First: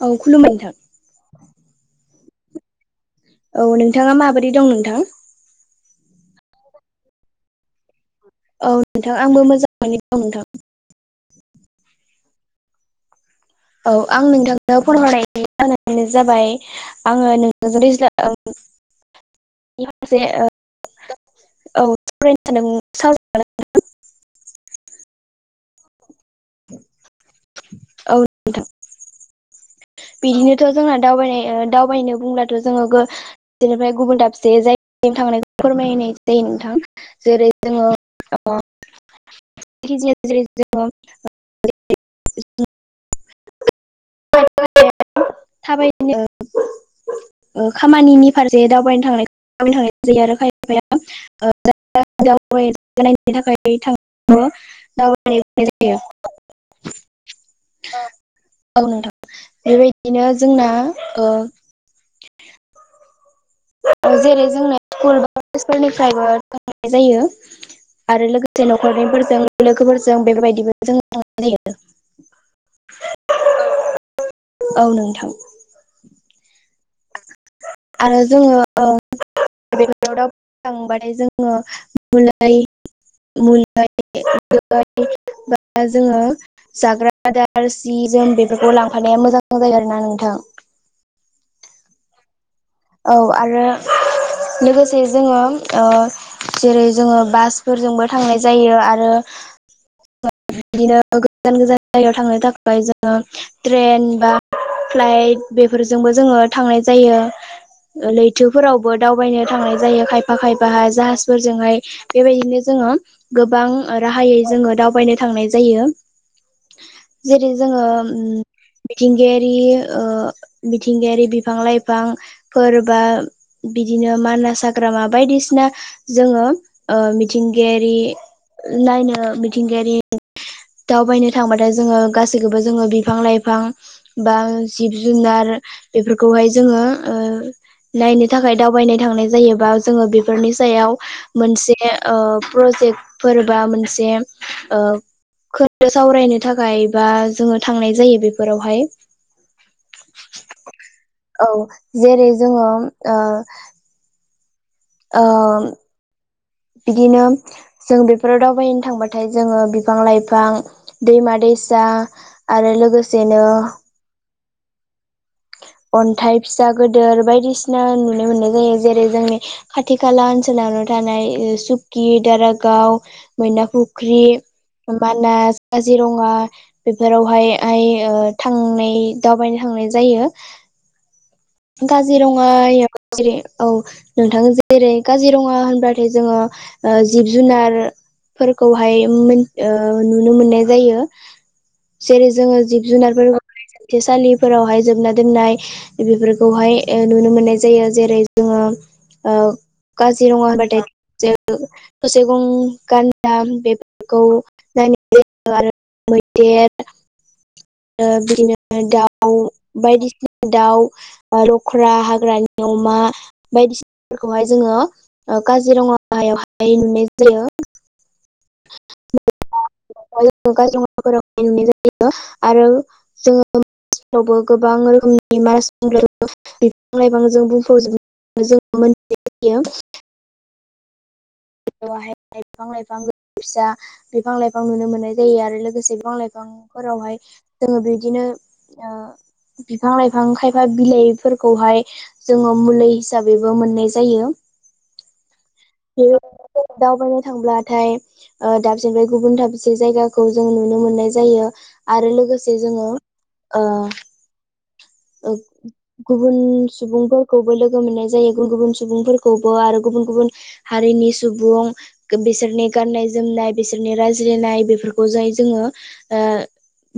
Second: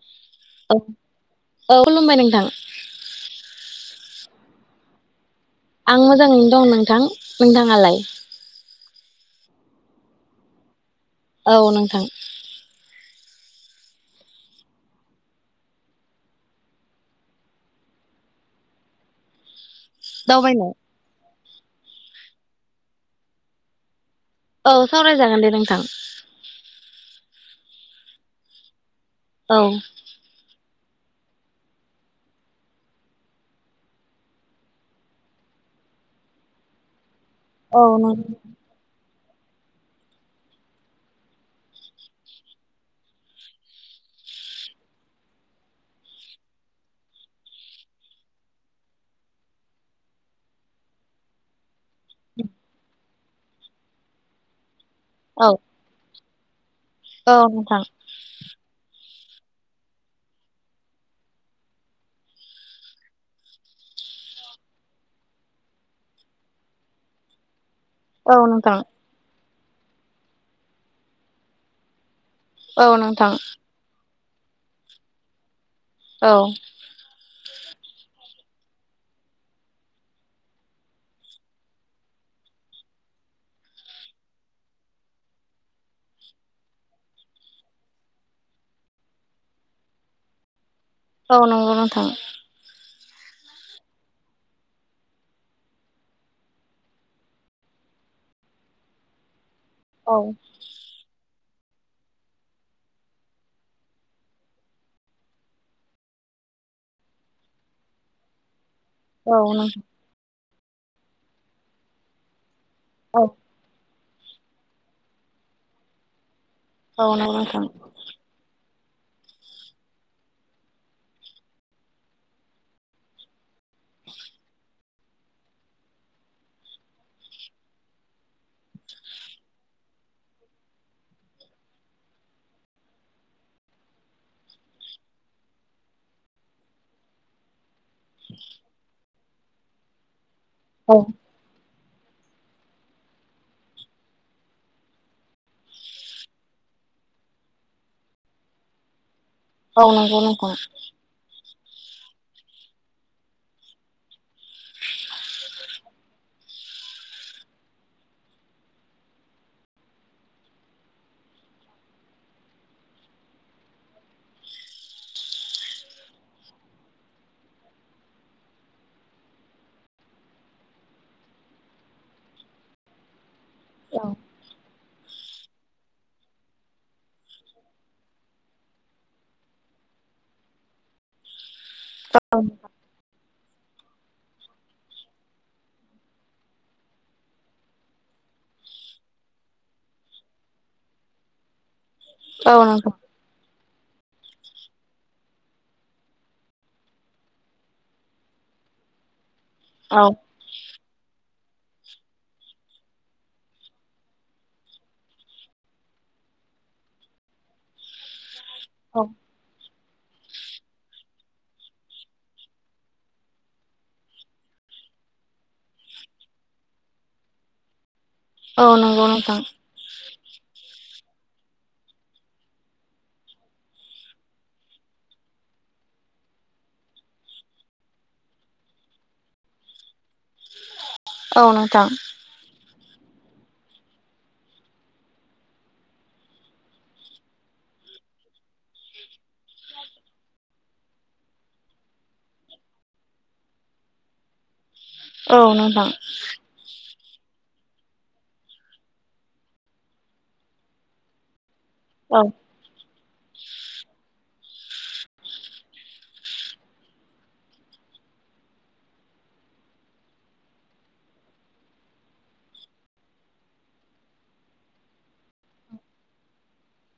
औ खुलुमबाय नोंथां औ-औ-औ खुलुमबाय नोंथां औ नोंथाङा माबोरै दं नोंथां आं मोजाङैनो दं नोंथां नोंथाङालाय औ नोंथां आंबो मोजाङैनो दं नोंथां औ नोंथां औ आं नोंथांनो फन हरनायनि जाहोनानो जाबाय आङो नों [unintelligible] औ सावरायनो सानदोंमोन दावबायनाय सावराय जागोनना नोंथां औ सावरायजागोन दे नोंथां औ दे नोंथां औ बिदिनोथ' जोंना दावबायनाय दावबायनो बुंब्लाथ' जोङो बिनिफ्राय गुबुन दाबसे जायगायाव थांनानै फोरमायनाय जायो नोंथां जेरै औ जोङो नंगौ [unintelligible] [unintelligible] थाबायनो खामानिनि फारसे दावबायनो थां थां जायो आरो खायफाया औ [unintelligible] [unintelligible] औ नोंथां औ नोंथां बेबायदिनो जोंना जेरै जोंनो स्कुल बा कलेजफोरनिफ्रायबो थांनाय जायो आरो औ लोगोसे नोंथां न'खरनिफोरजों लोगोफोरजों बेबायदिबो जों जायो औ नोंथां औ नोंथां औ आरो जोङो बेाव दावखांबाथाय जोङो मुलाय [unintelligible] मोन बा जोङो जाग्रा आदार सि जोम बेफोरखौ लांफानाया मोजां जायो आरोना नोंथां ओ नंगौ नोंथां औ आरो लोगोसे जोङो जेरै जोङो बासफोरजोंबो थांनाय जायो आरो औ बिदिनो गोजान गोजान जायगायाव थांनो थाखाय जोङो ट्रेन बा फ्लाइट बेफोरजोंबो जोङो थांनाय जायो लैथोफोरावबो औ दावबायनो थांनाय नोंथां जायो खायफा खायफाहाय जाहाजफोरजोंहाय बेबायदिनो जो औ गोबां राहायै जोङो दावबायनो थांनाय जायो औ नंगौ जेरै नोंथां जोङो मिथिंगायारि मिथिंगायारि बिफां लाइफां फोरबा बिदिनो मानास हाग्रामा बायदिसिना जोङो मिथिंगायारि नायनो मिथिंगायारि दावबायनो थांबाथाय जोङो गासैखौबो जोङो बिफां लाइफां बा जिब जुनार बेफोरखौहाय जोङो ओ नायनो थाखाय दावबायनाय थांनाय जायोबा जोङो बेफोरनि औ सायाव मोनसे ओ प्रजेक्टफोर बा मोनसे ओ खोनदो सावरायनो थाखाय बा जोङो थांनाय जायो बेफोरावहाय अ नांगौ नंगौ औ जेरै जोङो ओ बिदिनो जों बेफोराव दावबायनो थांबाथाय जोङो बिफां लाइफां दैमा दैसा आरो लोगोसेनो अनथाइ फिसा गिदोर बायदिसिना नुनो मोननाय जायो जेरै जोंनि खाथि खाला ओनसोलावनो थानाय सुकि दारागाव मैना फुख्रि मानास काजिरङा बेफोरावहाय आइ थांनाय दावबायनो थांनाय जायो काजिरङा जेरै औ नोंथां जेरै काजिरङा होनबाथाय जोङो ओ जिब जुनार फोरखौहाय मो ओ नुनो मोननाय जायो जेरै औ जोङो जिब नोंथां जुनार [unintelligible] जोबथे सालिफोरावहाय जोबना दोननाय बेफोर खौहाय नुनो मोननाय जायो जेरै जोङो औ काजिरङा ओ होनबाथाय जे थसे गं गानदा बे [unintelligible] आरो मैदेर ओ बिदिनो औ दाउ बायदिसिना दाउ लख्रा हाग्रानि अमा बायदिसिनाफोरखौहाय जोङो काजिरङायावहाय नुनाय जायो औ नंगौ नोंथां काजिरङाफोराव नुनाय जायो आरो जोङो आफ्रावबो गोबां रोखोमनि मानासब्ला [unintelligible] बिफां लाइफांजों बुंफावजोबनाय जों मोनथियो औ नोंथां [unintelligible] बिफां लाइफां फिसा बिफां लाइफां नुनो मोननाय जायो आरो लोगोसे बिफां लाइफां फोरावहाय जोङो बिदिनो ओ बिफां लाइफां खायफा बिलाइफोरखौहाय जोङो मुलि हिसाबैबो मोननाय जायो औ नोंथां बे दावबायनो थांब्लाथाय दाबसेनिफ्राय गुबुन दाबसे जायगाखौ जों नुनो मोननाय जायो आरो औ लोगोसे जोङो ओ ओ [inaudible] गुबुन सुबुंफोरखौबो लोगो मोननाय जायो गुबुन गुबुन सुबुंफोरखौबो आरो गुबुन गुबुन हारिनि सुबुं बिसोरनि गाननाय जोमनाय बिसोरनि रायज्लायनाय बेफोरखौ जाय जोङो ओ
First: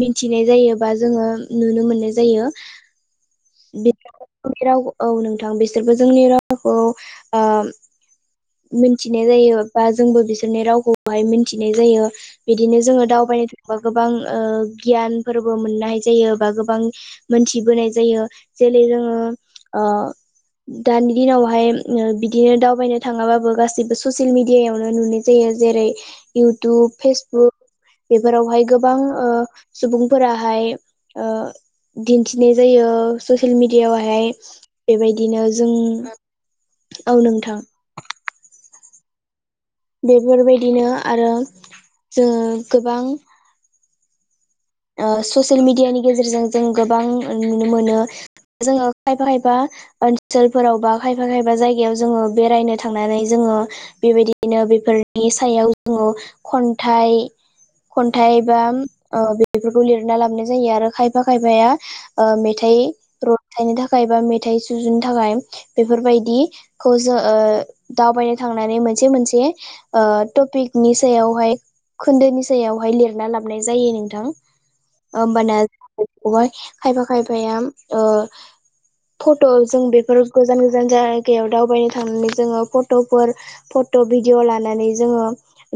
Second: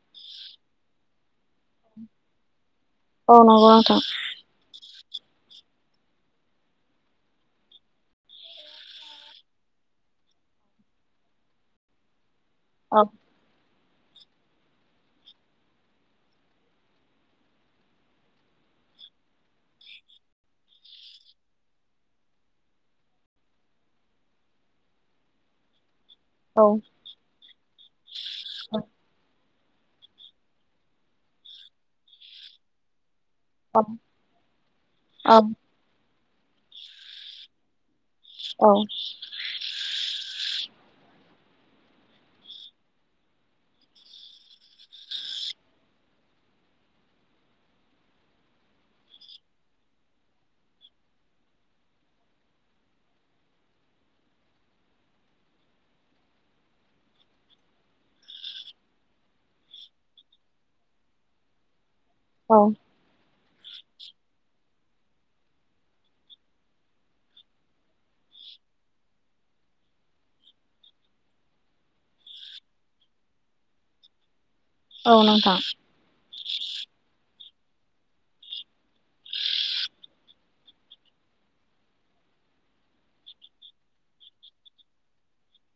मिथिनाय जायो बा जोङो नुनो मोननाय जायो ओ नंगौ नोंथां जों राव औ नोंथां बिसोरबो जोंनि रावखौ आ मिनथिनाय जायो बा जोंबो बिसोरनि रावखौहाय मिनथिनाय जायो बिदिनो औ जोङो दावबायनो थांबा गोबां ओ गियानफोरबो मोननाय जायो बा गोबां मोनथिबोनाय जायो जेरै जोङो आ दानि दिनावहाय बिदिनो दावबायनो थाङाबाबो गाससिबो ससियेल मिडियाायावनो नुनाय जायो जेरै औ इउटुब फेसबुक बेफोरावहाय गोबां ओ सुबुंफोराहाय ओ दिन्थिनाय जायो ससियेल मिडियावहाय औ बेबायदिनो जों औ नोंथां औ। बेफोरबायदिनो आरो जोङो गोबां ससियेल मेडियानि गेजेरजों जों गोबां नुनो मोनो जोङो खायफा खायफा। ओनसोलफोराव बा खायफा खायफा जायगायाव जोङो बेरायनो थांनानै जोङो। बेबायदिनो बेफोरनि सायाव जोङो खन्थाइ खन्थाइ बा बेफोरखौ लिरना लाबोनाय जायो आरो खायफा खायफाया मेथाइ मेथाइनि थाखाय बा मेथाइ सुजुनो थाखाय बेफोरबायदि खौ जों दावबायनो थांनानै मोनसे मोनसे टपिकनि सायावहाय खोन्दोनि सायावहाय लिरना लाबनाय जायो नोंथां। औ होमबाना नोंथां जाय खायफा खायफाया ओ फट' जों बेफोर गोजान गोजान जायगायाव दावबायनो थांनानै जोङो फट'फोर फट' भिडिअ लानानै जोङो।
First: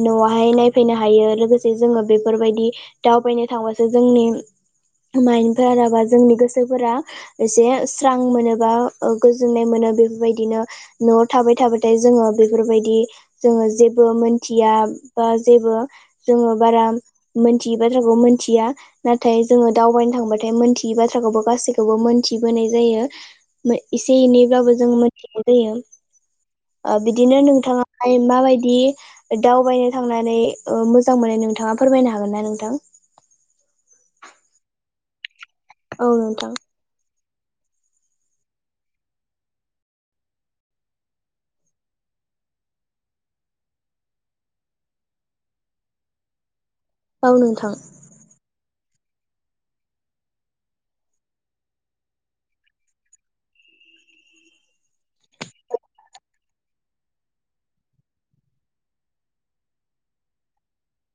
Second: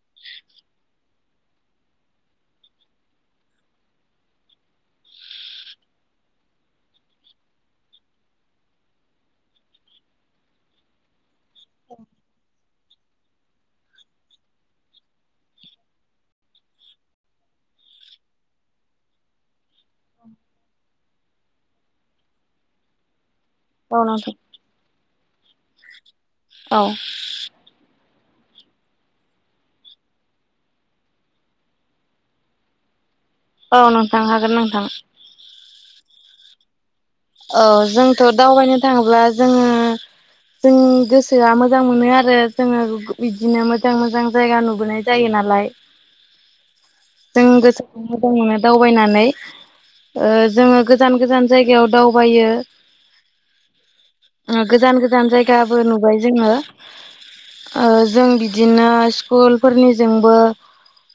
न'आवहाय नायफैनो हायो लोगोसे जोङो बेफोरबायदि दावबायनो थांबासो जोंनि। माइफोराबा जोंनि गोसोफोरा एसे स्रां मोनोबा गोजोननाय मोनो बेफोर बायदिनो न'आव थाबाय थाबाथाय जोङो बेफोरबायदि जोङो जेबो मोनथिया बा जेबो जोङो बारा मोनथियै बाथ्राखौ मोनथिया। नाथाय जोङो दावबायनो थांबाथाय मोनथियै बाथ्राखौबो गासैखौबो मोनथिबोनाय जायो। औ एसे नोंथां एनैब्लाबो जों मोनथिनाय जायो औ आ बिदिनो नोंथाङा [unintelligible] मा बायदि दावबायनो थांनानै मोजां मोननाय नोंथाङा फोरमायनो हागोनना नोंथां। औ नोंथां हागोन नोंथां औ नोंथां। औ जोंथ' दावबायनो थाङोब्ला जोङो। जों गोसोआ मोजां मोनो आरो जोङो बिदिनो मोजां मोजां जायगा नुबोनाय। जायो नालाय औ जों नोंथां गोस मोजां मोनो दावबायनानै जोङो गोजान गोजान जायगायाव दावबायो। गोजान गोजान जायगाबो नुबाय जोङो। जों बिदिनो स्कुलफोरनिजोंबो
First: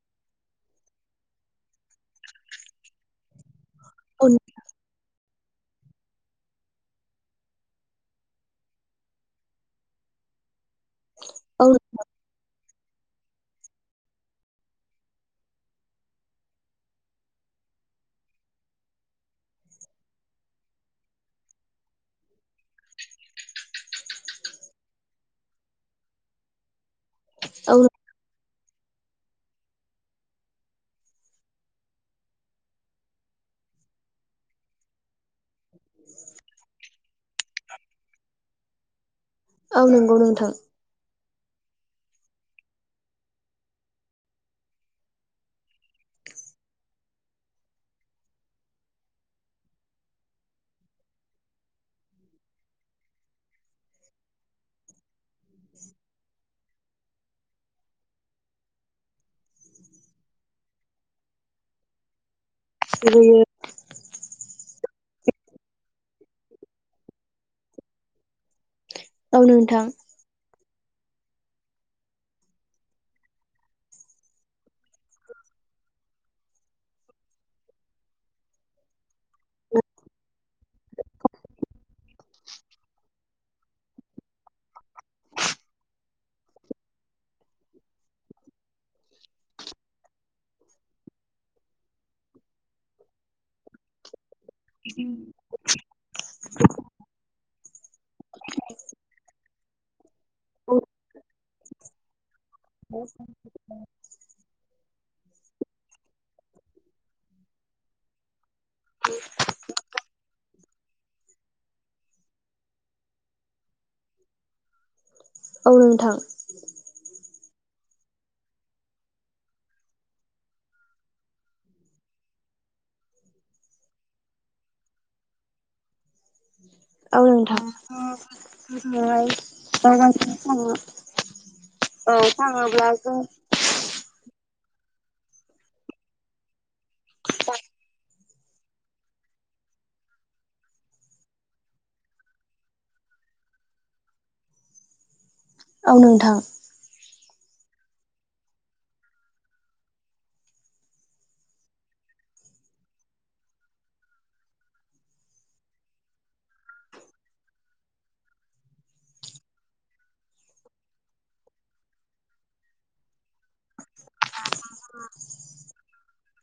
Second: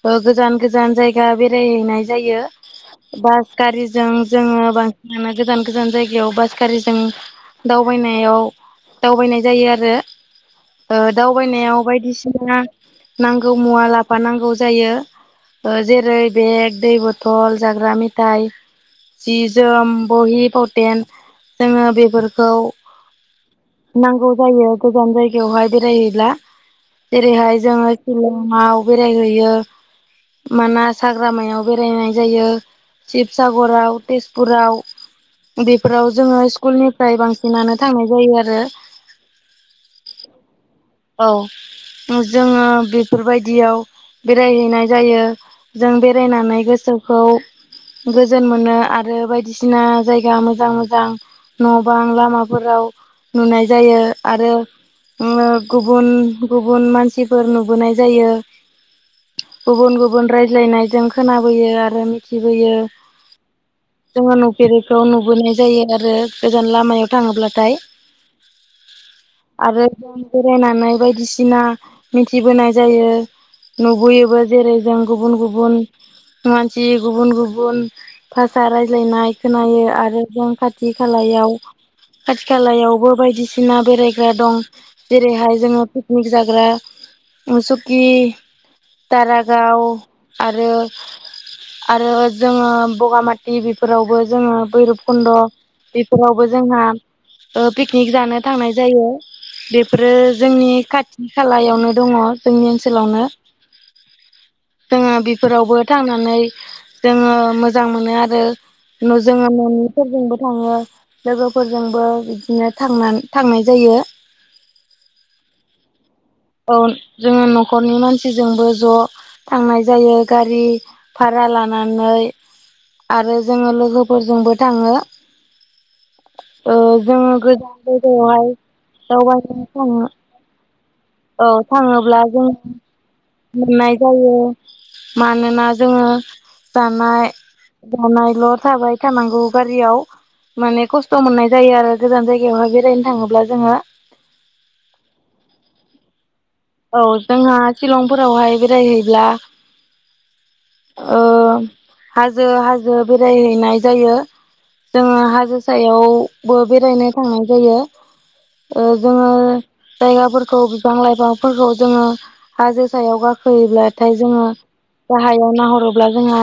गोजान गोजान जायगा बेरायहैनाय जायो बास गारिजों जोङो बांसिनानो गोजान गोजान जायगायाव बास गारिजों दावबायनायाव दावबायनाय जायो आरो। औ दावबायनायाव बायदिसिना नांगौ मुवा लाफा नांगौ जायो जेरै बेग दै बथल जाग्रा मेथायाइ जि जोम बहि फावथेन जोङो बेफोरखौ नांगौ जायो गोजान जायगायावहाय बेरायहैब्ला जेरैहाय औ जोङो। सिलङाव बेरायहैयो माना हाग्रामायाव बेरायनाय जायो शिबसागराव तेजपुराव बेफोराव जोङो स्कुलनिफ्राय बांसिनानो थांनाय जायो आरो। औ नंगौ नोंथां। औ जोङो बेफोरबायदियाव बेरायहैनाय जायो। जों बेरायनानै गोसोखौ गोजोन मोनो आरो बायदिसिना बायदिसिना जायगा मोजां मोजां न' बां लामाफोराव नुनाय जायो आरो गुबुन गुबुन मानसिफोर नुबोनाय जायो। गुबुन गुबुन रायज्लायनायजों खोनाबोयो आरो मिथिबोयो बियो जोङो नुफेरिखौ नुबोनाय जायो आरो गोजान लामायाव थाङोब्लाथाय औ नोंथां आरो बेरायनानै बायदिसिना मिथिबोनाय जायो नुबोयोबो जेरै जों गुबुन गुबुन मानसि गुबुन गुबुन भाषा रायज्लायनाय खोनायो आरो जों खाथि खालायाव खाथि खालायावबो बायदिसिना बेरायग्रा दं जेरैहाय जोङो पिकनिक जाग्रा सुकि दारागाव आरो आरो जोङो बगामाथि बेफोरावबो जोङो भैरब खुन्द' बेफोरावबो जोंहा पिकनिक जानो थांनाय जायो बेफोरो जोंनि खाथि खालायावनो दङ जोंनि ओनसोलावनो जोङो बेफोरावबो थांनानै जोङो मोजां मोनो आरो न' जोङो न'निफोरजोंबो थाङो लोगोफोरजोंबो बिदिनो थांना थांनाय जायो औ नोंथां औ जोङो न'खरनि मानसिजोंबो ज' थांनाय जायो गारि भारा लानानै आरो जोङो लोगोफोरजोंबो थाङो ओ औ जोङो गोदान [inaudible] दावबाहैनै नोंथां थाङो औ औ थाङोब्ला जों थाङोब्ला जों मोननाय जायो मानोना जोङो जानाय जानायल' थाबाय थानांगौ गारियाव माने खस्थ' मोननाय जायो आरो गोजान जायगायावहाय बेरायनो थाङोब्ला जोङो औ नोंथां औ जोंहा शिलंफोरावहाय बेरायहैब्ला हाजो हाजो बेरायहैनाय जायो जोङो हाजो सायावबो बेरायनो थांनाय जायो। ओ जोङो जायगाफोरखौ बिफां लाइफां फोरखौ जोङो हाजो सायाव गाखोयोब्लाथाय जोङो गाहायाव नाहरोब्ला जोंहा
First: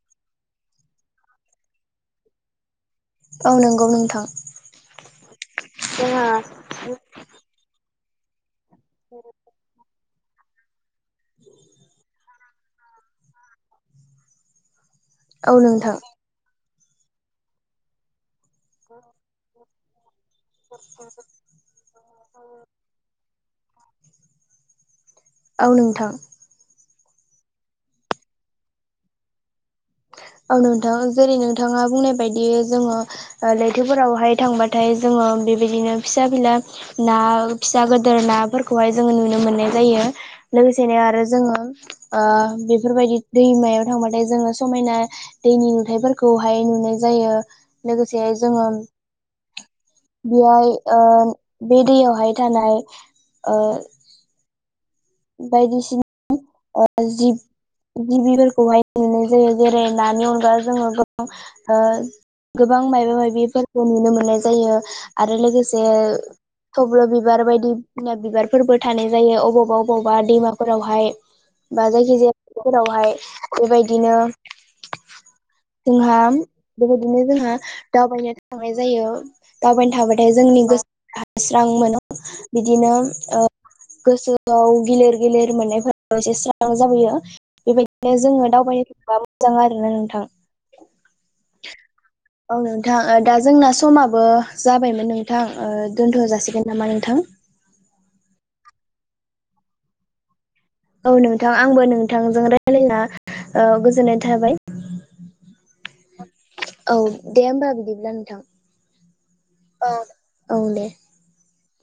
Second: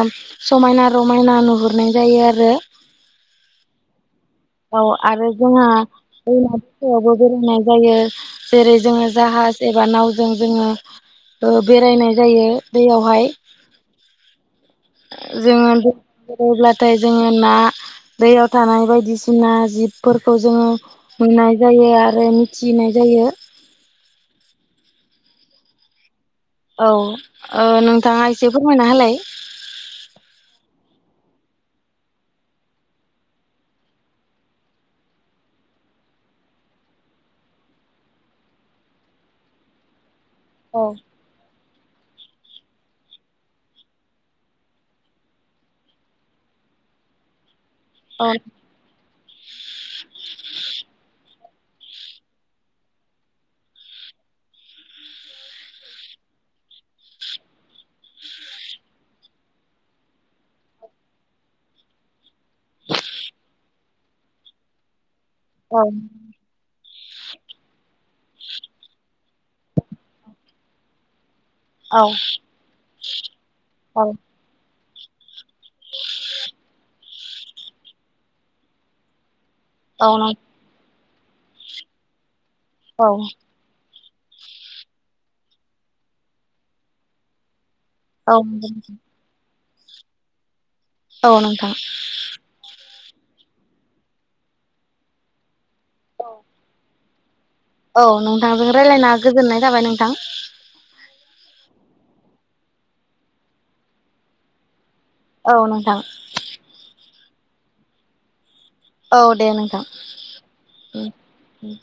समायना रमायना नुहुरनाय जायो आरो औ नोंगौ नोंथां औ आरो जोंहा जोंहा दैमा फोरावबो बेरायनाय जायो जेरै जोङो जाहाज एबा नावजों जोङो ओ बेरायनाय जायो दैयावहाय औ जोङो बे नोंथां बेरायब्लाथाय जोङो ना दैयाव थानाय बायदिसिना जिब फोरखौ जोङो मोननाय जायो आरो मिथिनाय जायो औ नोंथां। औ ओ नोंथाङा एसे फोरमायना होलाय औ नोंथां जेरै नोंथाङा बुंनाय बायदि जोङो ओ लैथोफोरावहाय थांबाथाय जोङो बेबायदिनो फिसा फिला ना फिसा गोदोर नाफोरखौहाय जोङो नुनो मोननाय जायो औ लोगोसेनो आरो जोङो ओ बेफोरबायदि दैमायाव थांबाथाय जोङो समायना दैनि नुथायाइफोरखौहाय नुनाय जायो औ लोगोसे जोङो बेहाय ओ बे दैयावहाय थानाय ओ बायदिसिन ओ जिब गिबिफोरखौहाय नुनाय जायो जेरै नानि अनगा जोङो गोबां ओ गोबां मायबा माबिफोरखौ नुनो मोननाय जायो आरो औ लोगोसे थब्ल' बिबार बायदि बिना बिबारफोरबो थानाय जायो अबावबा अबावबा दैमाफोरावहाय बा औ जायखिजाया फोरावहाय बेबायदिनो जोंहा बेबायदिनो जोंहा दावबायनो थांनाय जायो। दावबायनो औ थाबाथाय जोंनि गोसोआ स्रां मोनो बिदिनो औ ओ गोसोआव गिलिर गिलिर मोननायफोराबो एसे स्रां जाबोयो। बेबायदिनो जोङो दावबायनो थांबा मोजां आरोना नोंथां। औ नोंथां औ नोंथां दा ओ जोंना समाबो जाबायमोन नोंथां ओ दोनथ' जासिगोन नामा नोंथां? औ नोंथांजों रायलायना गोजोननाय थाबाय नोंथां। औ नोंथां आंबो नोंथांजों रायलायना ओ गोजोननाय थाबाय। औ नोंथां औ दे होमबा बिदिब्ला नोंथां। औ दे नोंथां औ दे। उम उम